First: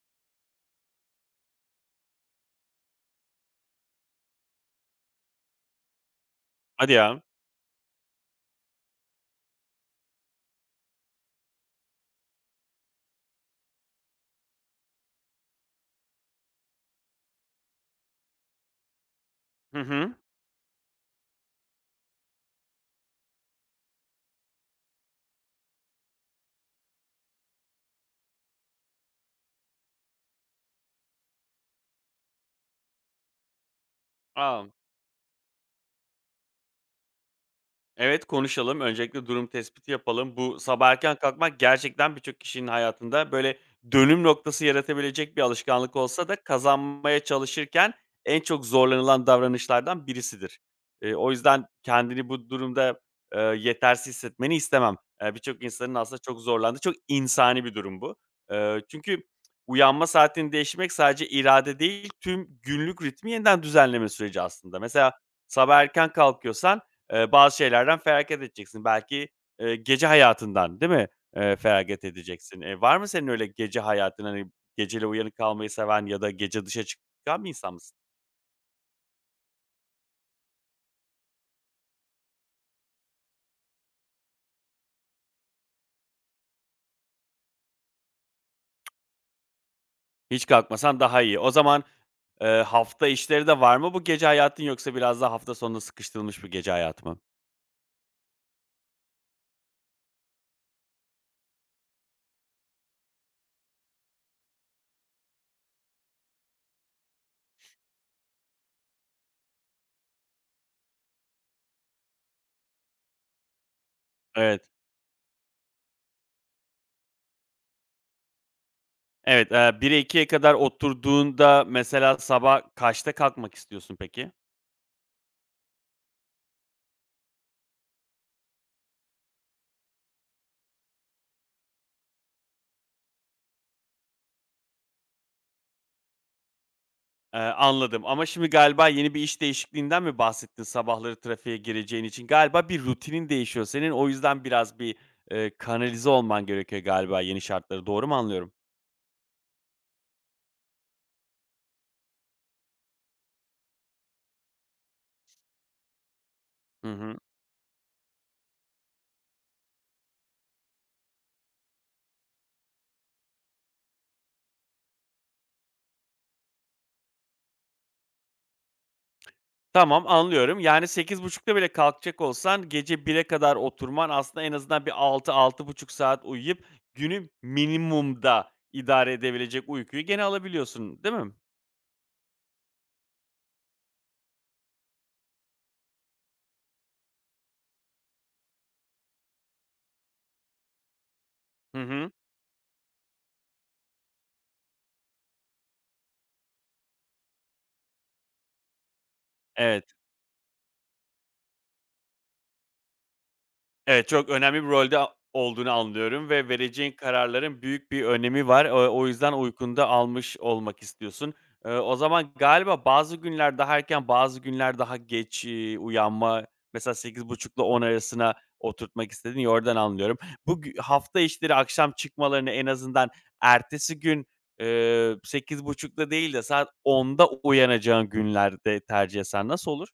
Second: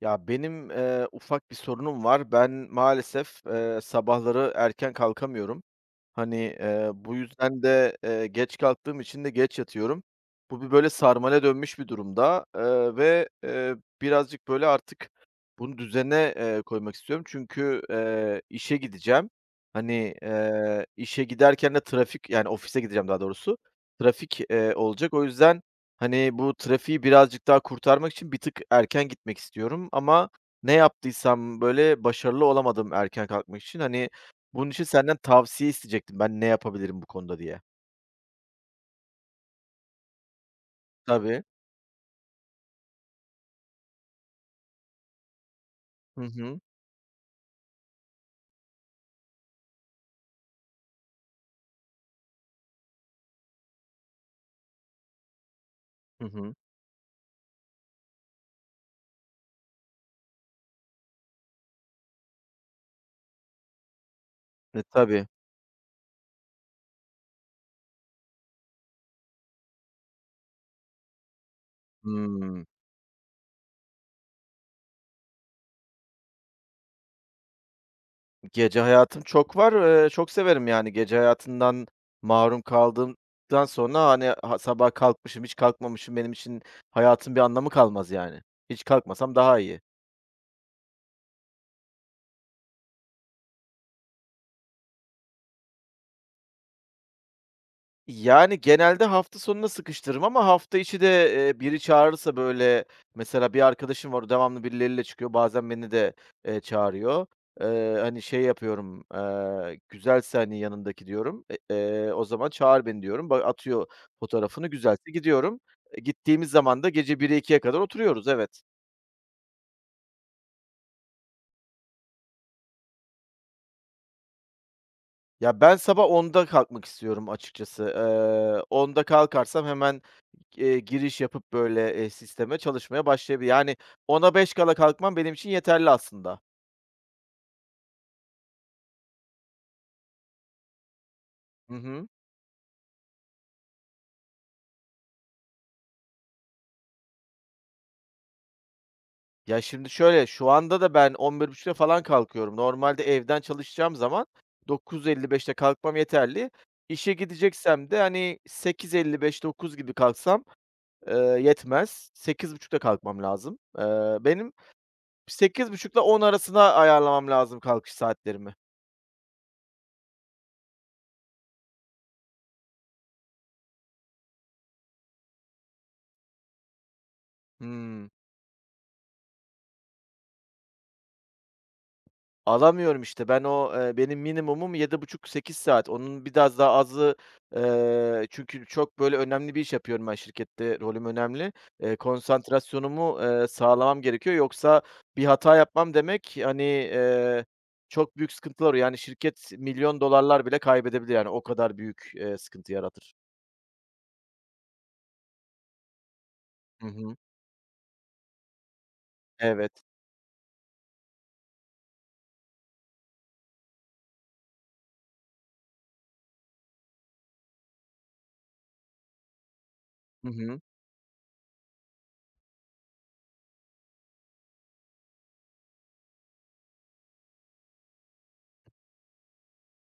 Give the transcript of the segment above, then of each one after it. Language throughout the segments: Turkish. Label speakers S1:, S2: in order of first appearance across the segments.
S1: Ya, benim, ufak bir sorunum var. Ben maalesef, sabahları erken kalkamıyorum. Hani,
S2: Hadi
S1: bu
S2: ya.
S1: yüzden de, geç kalktığım için de geç yatıyorum. Bu bir böyle sarmale dönmüş bir durumda, ve birazcık böyle artık bunu düzene, koymak istiyorum. Çünkü, işe gideceğim.
S2: Hı hı.
S1: Hani, işe giderken de trafik, yani ofise gideceğim daha doğrusu, trafik, olacak. O yüzden, hani, bu trafiği birazcık daha kurtarmak için bir tık erken gitmek istiyorum ama ne yaptıysam, böyle, başarılı olamadım erken kalkmak için. Hani,
S2: A!
S1: bunun için senden tavsiye isteyecektim ben ne yapabilirim bu konuda diye.
S2: Evet, konuşalım. Öncelikle durum tespiti yapalım. Bu sabah erken
S1: Tabii.
S2: kalkmak gerçekten birçok kişinin hayatında böyle dönüm noktası yaratabilecek bir alışkanlık
S1: Hı
S2: olsa da
S1: hı.
S2: kazanmaya çalışırken en çok zorlanılan davranışlardan birisidir. O yüzden kendini bu durumda, yetersiz hissetmeni istemem. Birçok insanın aslında
S1: Hı
S2: çok
S1: hı.
S2: zorlandığı, çok insani bir durum bu. Çünkü uyanma saatini değiştirmek sadece irade değil, tüm günlük ritmi yeniden düzenleme süreci aslında.
S1: E,
S2: Mesela
S1: tabii.
S2: sabah erken kalkıyorsan bazı şeylerden feragat edeceksin. Belki, gece hayatından, değil mi, feragat edeceksin?
S1: Hımm.
S2: Var mı senin öyle gece hayatın, hani, geceli uyanık kalmayı seven ya da gece dışa çıkan bir insan mısın?
S1: Gece hayatım çok var. Çok severim, yani, gece hayatından mahrum kaldığımdan sonra, hani, ha sabah kalkmışım, hiç kalkmamışım, benim için hayatın bir anlamı kalmaz, yani. Hiç kalkmasam daha iyi.
S2: Hiç kalkmasan daha iyi. O zaman, hafta içleri de var mı bu gece hayatın yoksa biraz daha hafta sonuna sıkıştırılmış bir gece hayatı mı?
S1: Yani, genelde hafta sonuna sıkıştırırım ama hafta içi de, biri çağırırsa, böyle, mesela bir arkadaşım var, devamlı birileriyle çıkıyor, bazen beni de, çağırıyor. Hani, şey yapıyorum, "Güzelse, hani, yanındaki" diyorum, "O zaman çağır beni." diyorum. Bak, atıyor
S2: Evet.
S1: fotoğrafını, güzelse gidiyorum. E, gittiğimiz zaman da gece 1'e 2'ye kadar oturuyoruz, evet.
S2: Evet, 1'e 2'ye kadar oturduğunda mesela sabah kaçta kalkmak istiyorsun peki?
S1: Ya, ben sabah 10'da kalkmak istiyorum açıkçası. 10'da kalkarsam hemen, giriş yapıp, böyle, sisteme çalışmaya başlayabil yani ona 5 kala kalkmam benim için yeterli aslında.
S2: Anladım ama şimdi galiba yeni bir iş değişikliğinden mi bahsettin sabahları trafiğe
S1: Hı
S2: gireceğin
S1: hı.
S2: için? Galiba bir rutinin değişiyor senin, o yüzden biraz bir, kanalize olman gerekiyor galiba yeni şartlara. Doğru mu anlıyorum?
S1: Ya, şimdi şöyle, şu anda da ben 11.30'da falan kalkıyorum. Normalde evden çalışacağım zaman 9:55'te kalkmam yeterli.
S2: Hı
S1: İşe
S2: hı.
S1: gideceksem de, hani, sekiz elli beş dokuz gibi kalksam, eee, yetmez. 8:30'da kalkmam lazım. Benim 8:30'la 10 arasına ayarlamam lazım kalkış saatlerimi.
S2: Tamam, anlıyorum. Yani sekiz buçukta bile kalkacak olsan gece 1'e kadar oturman aslında en azından bir altı, altı buçuk saat uyuyup günü
S1: Hımm.
S2: minimumda idare edebilecek uykuyu gene alabiliyorsun, değil mi?
S1: Alamıyorum işte. Ben o, benim minimumum 7,5-8 saat. Onun biraz daha azı, çünkü çok böyle önemli bir iş yapıyorum ben şirkette, rolüm önemli.
S2: Hı hı.
S1: Konsantrasyonumu, sağlamam gerekiyor. Yoksa bir hata yapmam demek, hani, çok büyük sıkıntılar olur. Yani şirket
S2: Evet.
S1: milyon dolarlar bile kaybedebilir yani o kadar büyük, sıkıntı yaratır.
S2: Evet, çok önemli bir rolde olduğunu anlıyorum ve
S1: Hı
S2: vereceğin
S1: hı.
S2: kararların büyük bir önemi var. O yüzden uykunu
S1: Evet.
S2: da almış olmak istiyorsun. O zaman galiba bazı günler daha erken, bazı günler daha geç, uyanma, mesela sekiz buçukla 10 arasına oturtmak istedin ya, oradan anlıyorum.
S1: Hı
S2: Bu
S1: hı.
S2: gü Hafta işleri akşam çıkmalarını en azından ertesi gün, e, 8.30'da değil de saat 10'da uyanacağın günlerde tercih etsen nasıl olur?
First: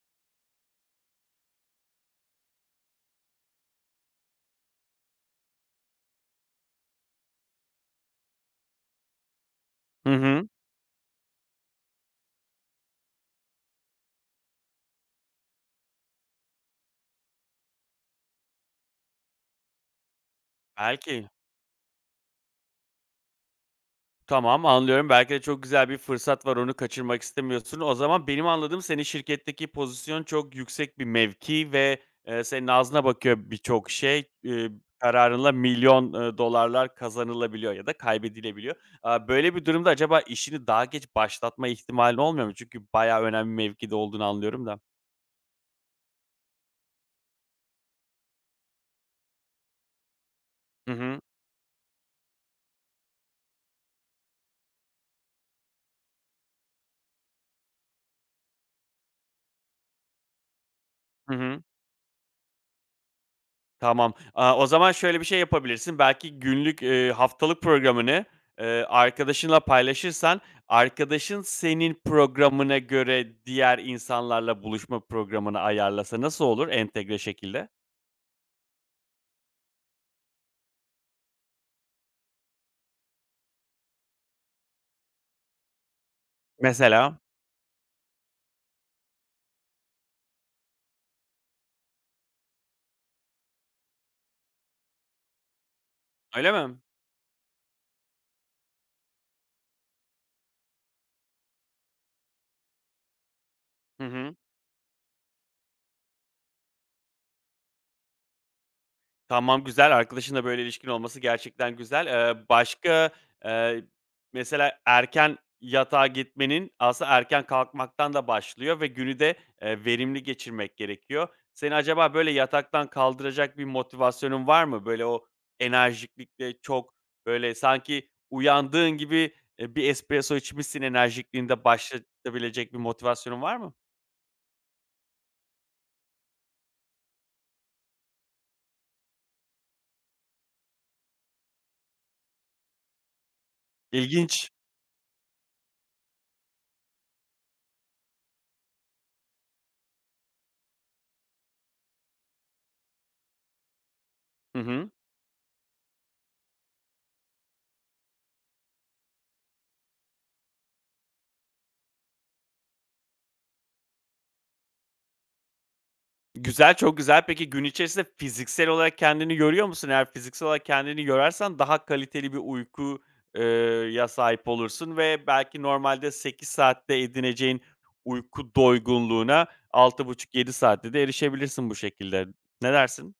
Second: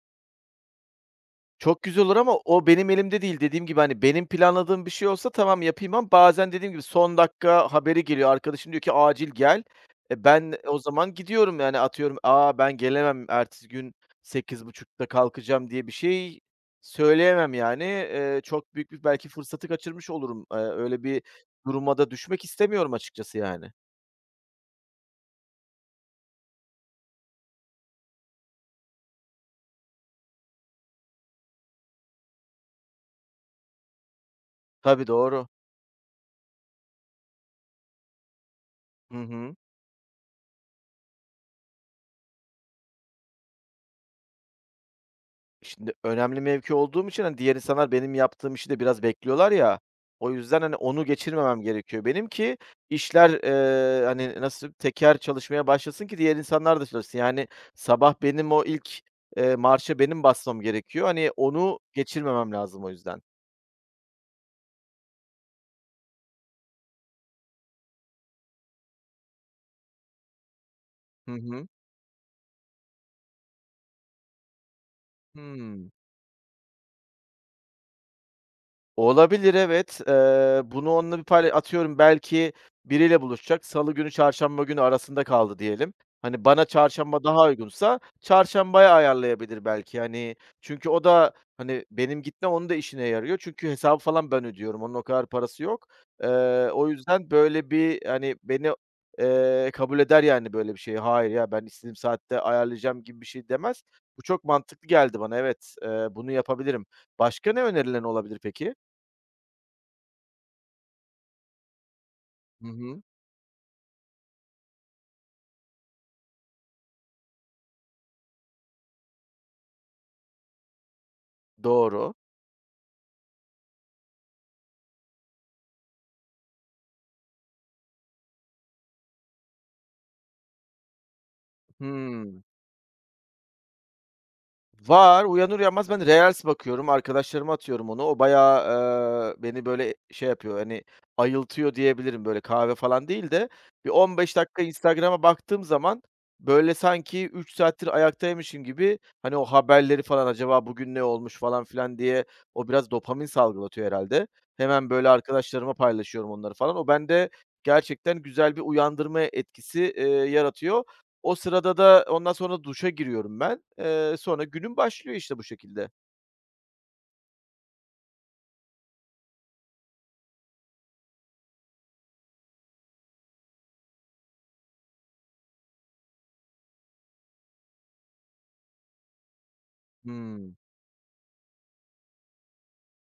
S1: Çok güzel olur ama o benim elimde değil. Dediğim gibi, hani, benim planladığım bir şey olsa tamam yapayım ama bazen dediğim gibi son dakika haberi geliyor. Arkadaşım diyor ki acil gel.
S2: Hı
S1: E,
S2: hı.
S1: ben o zaman gidiyorum yani atıyorum, aa ben gelemem, ertesi gün 8:30'da kalkacağım." diye bir şey söyleyemem yani. Çok büyük bir belki fırsatı kaçırmış olurum. Öyle bir
S2: Belki.
S1: duruma da düşmek istemiyorum açıkçası yani.
S2: Tamam, anlıyorum. Belki de çok güzel bir fırsat var, onu kaçırmak istemiyorsun. O zaman benim anladığım senin şirketteki pozisyon çok yüksek bir mevki ve, senin ağzına bakıyor birçok şey.
S1: Tabii, doğru.
S2: Kararınla milyon, dolarlar kazanılabiliyor ya da kaybedilebiliyor.
S1: Hı
S2: Böyle
S1: hı.
S2: bir durumda acaba işini daha geç başlatma ihtimalin olmuyor mu? Çünkü bayağı önemli bir mevkide olduğunu anlıyorum da.
S1: Şimdi önemli mevki olduğum için, hani, diğer insanlar benim yaptığım işi de biraz bekliyorlar ya. O yüzden, hani,
S2: Hı
S1: onu
S2: hı.
S1: geçirmemem gerekiyor benim ki işler, hani, nasıl teker çalışmaya başlasın ki diğer insanlar da çalışsın. Yani, sabah benim o ilk, marşa benim basmam gerekiyor. Hani,
S2: Hı hı.
S1: onu geçirmemem lazım o yüzden.
S2: Tamam. O zaman şöyle bir şey yapabilirsin. Belki günlük, haftalık programını, arkadaşınla paylaşırsan,
S1: Hı
S2: arkadaşın
S1: hı.
S2: senin programına göre diğer insanlarla buluşma programını
S1: Hıı.
S2: ayarlasa nasıl olur entegre şekilde?
S1: Olabilir, evet. Bunu onunla bir payla atıyorum belki biriyle buluşacak. Salı günü, çarşamba günü arasında kaldı diyelim. Hani bana
S2: Mesela?
S1: çarşamba daha uygunsa çarşambaya ayarlayabilir belki. Hani çünkü o da, hani, benim gitmem onun da işine yarıyor. Çünkü hesabı falan ben ödüyorum. Onun o kadar parası yok.
S2: Öyle mi?
S1: O yüzden böyle bir, hani, beni, kabul eder yani böyle bir şeyi. "Hayır ya, ben istediğim saatte ayarlayacağım." gibi bir şey demez.
S2: Hı
S1: Bu
S2: hı.
S1: çok mantıklı geldi bana. Evet, bunu yapabilirim. Başka ne önerilerin olabilir peki?
S2: Tamam, güzel. Arkadaşınla böyle ilişkin olması gerçekten güzel.
S1: Hı hı.
S2: Başka, eee, mesela erken yatağa gitmenin aslında erken kalkmaktan da başlıyor ve günü de, verimli geçirmek gerekiyor. Seni acaba
S1: Doğru.
S2: böyle yataktan kaldıracak bir motivasyonun var mı? Böyle o enerjiklikle çok böyle sanki uyandığın gibi, bir espresso içmişsin enerjikliğinde
S1: Hımm.
S2: başlatabilecek bir motivasyonun var mı?
S1: Var. Uyanır uyanmaz ben reels bakıyorum. Arkadaşlarıma atıyorum onu. O bayağı, beni böyle şey yapıyor, hani, ayıltıyor diyebilirim. Böyle kahve falan değil de bir 15
S2: İlginç.
S1: dakika Instagram'a baktığım zaman böyle sanki 3 saattir ayaktaymışım gibi, hani, o haberleri falan acaba bugün ne olmuş falan filan diye o biraz dopamin salgılatıyor herhâlde.
S2: Hı hı.
S1: Hemen böyle arkadaşlarıma paylaşıyorum onları falan. O bende gerçekten güzel bir uyandırma etkisi, yaratıyor. O sırada da ondan sonra duşa giriyorum ben. Sonra günüm başlıyor işte bu şekilde.
S2: Güzel, çok güzel. Peki gün içerisinde fiziksel olarak kendini görüyor musun? Eğer fiziksel olarak kendini görersen daha kaliteli bir uyku eee, ya sahip olursun ve belki normalde 8 saatte edineceğin uyku doygunluğuna altı buçuk 7
S1: Hımm.
S2: saatte de erişebilirsin bu şekilde. Ne dersin?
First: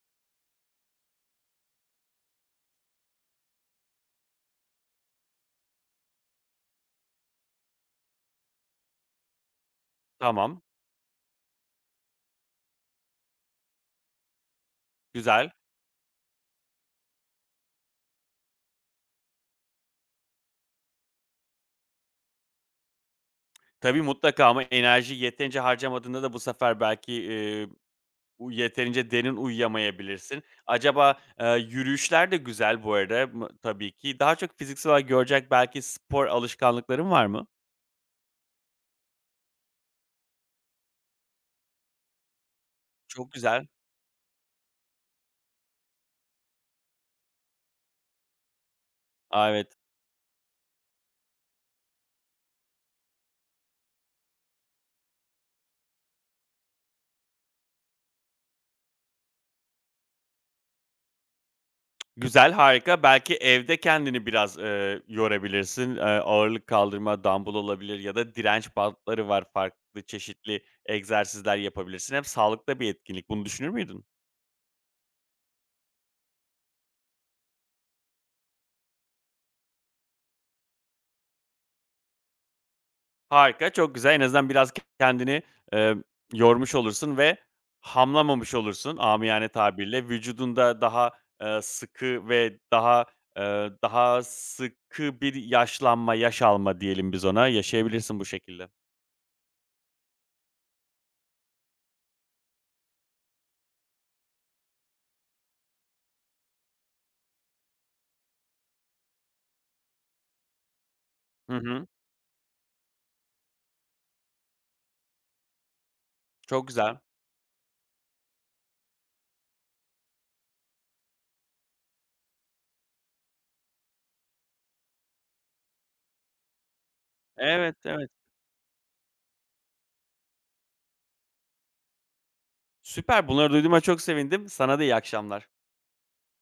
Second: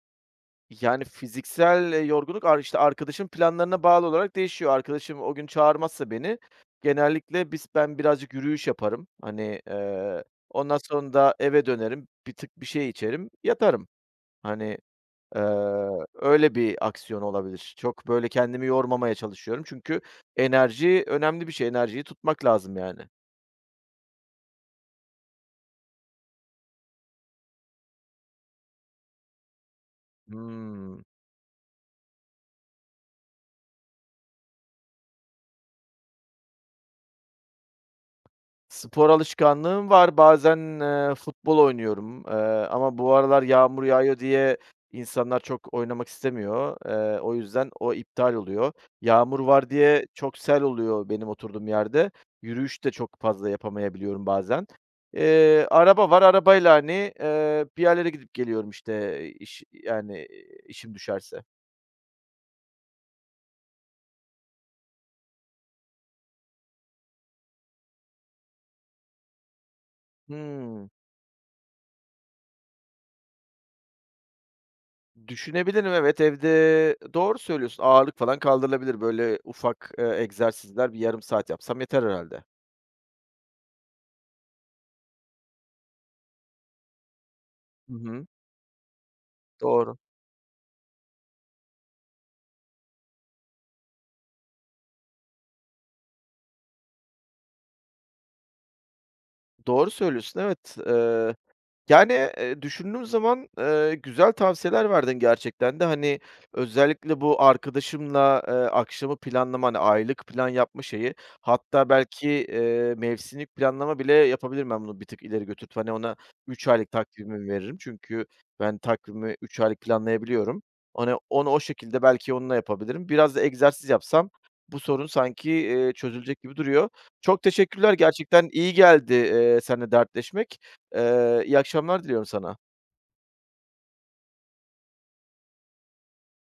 S1: Yani fiziksel, yorgunluk işte, arkadaşın planlarına bağlı olarak değişiyor. Arkadaşım o gün çağırmazsa beni genellikle ben birazcık yürüyüş yaparım. Hani,
S2: Tamam,
S1: ondan sonra da eve dönerim, bir tık bir şey içerim, yatarım. Hani,
S2: güzel.
S1: öyle bir aksiyon olabilir. Çok böyle kendimi yormamaya çalışıyorum çünkü enerji önemli bir şey. Enerjiyi tutmak lazım yani.
S2: Tabii mutlaka ama enerji yeterince harcamadığında da bu sefer belki, U yeterince derin uyuyamayabilirsin.
S1: Hımm.
S2: Acaba, yürüyüşler de güzel bu arada mı tabii ki. Daha çok fiziksel olarak görecek belki spor alışkanlıkların var mı?
S1: Spor alışkanlığım var. Bazen, futbol oynuyorum, ama bu
S2: Çok
S1: aralar
S2: güzel.
S1: yağmur yağıyor diye insanlar çok oynamak istemiyor. O yüzden o iptal oluyor. Yağmur
S2: A,
S1: var
S2: evet.
S1: diye çok sel oluyor benim oturduğum yerde. Yürüyüş de çok fazla yapamayabiliyorum bazen. Araba var. Arabayla, hani, bir yerlere gidip geliyorum, işte, iş yani, işim düşerse.
S2: Güzel, harika. Belki evde kendini biraz, yorabilirsin. Ağırlık kaldırma, dumbbell olabilir ya da direnç bantları var. Farklı çeşitli
S1: Hıı.
S2: egzersizler yapabilirsin. Hep sağlıklı bir etkinlik. Bunu düşünür müydün?
S1: Düşünebilirim, evet. Evde doğru söylüyorsun, ağırlık falan kaldırılabilir. Böyle ufak, egzersizler, bir yarım saat yapsam yeter herhalde.
S2: Harika, çok güzel. En azından biraz kendini, emm, yormuş olursun ve
S1: Hı hı.
S2: hamlamamış olursun amiyane
S1: Doğru.
S2: tabirle. Vücudunda daha, sıkı ve daha sıkı bir yaşlanma, yaş alma diyelim biz ona, yaşayabilirsin bu şekilde.
S1: Doğru söylüyorsun, evet. Yani, düşündüğüm zaman, güzel tavsiyeler verdin gerçekten de. Hani, özellikle bu arkadaşımla, akşamı planlama, hani, aylık plan yapma şeyi,
S2: Hı hı.
S1: hatta belki, mevsimlik planlama bile yapabilirim ben bunu bir tık ileri götürüp. Hani, ona
S2: Çok
S1: 3 aylık
S2: güzel.
S1: takvimimi veririm çünkü ben takvimi 3 aylık planlayabiliyorum. Hani, onu o şekilde belki onunla yapabilirim. Biraz da egzersiz yapsam bu sorun sanki, çözülecek gibi duruyor. Çok
S2: Evet,
S1: teşekkürler,
S2: evet.
S1: gerçekten iyi geldi, seninle dertleşmek. İyi akşamlar diliyorum sana.
S2: Süper. Bunları duyduğuma çok sevindim. Sana da iyi akşamlar.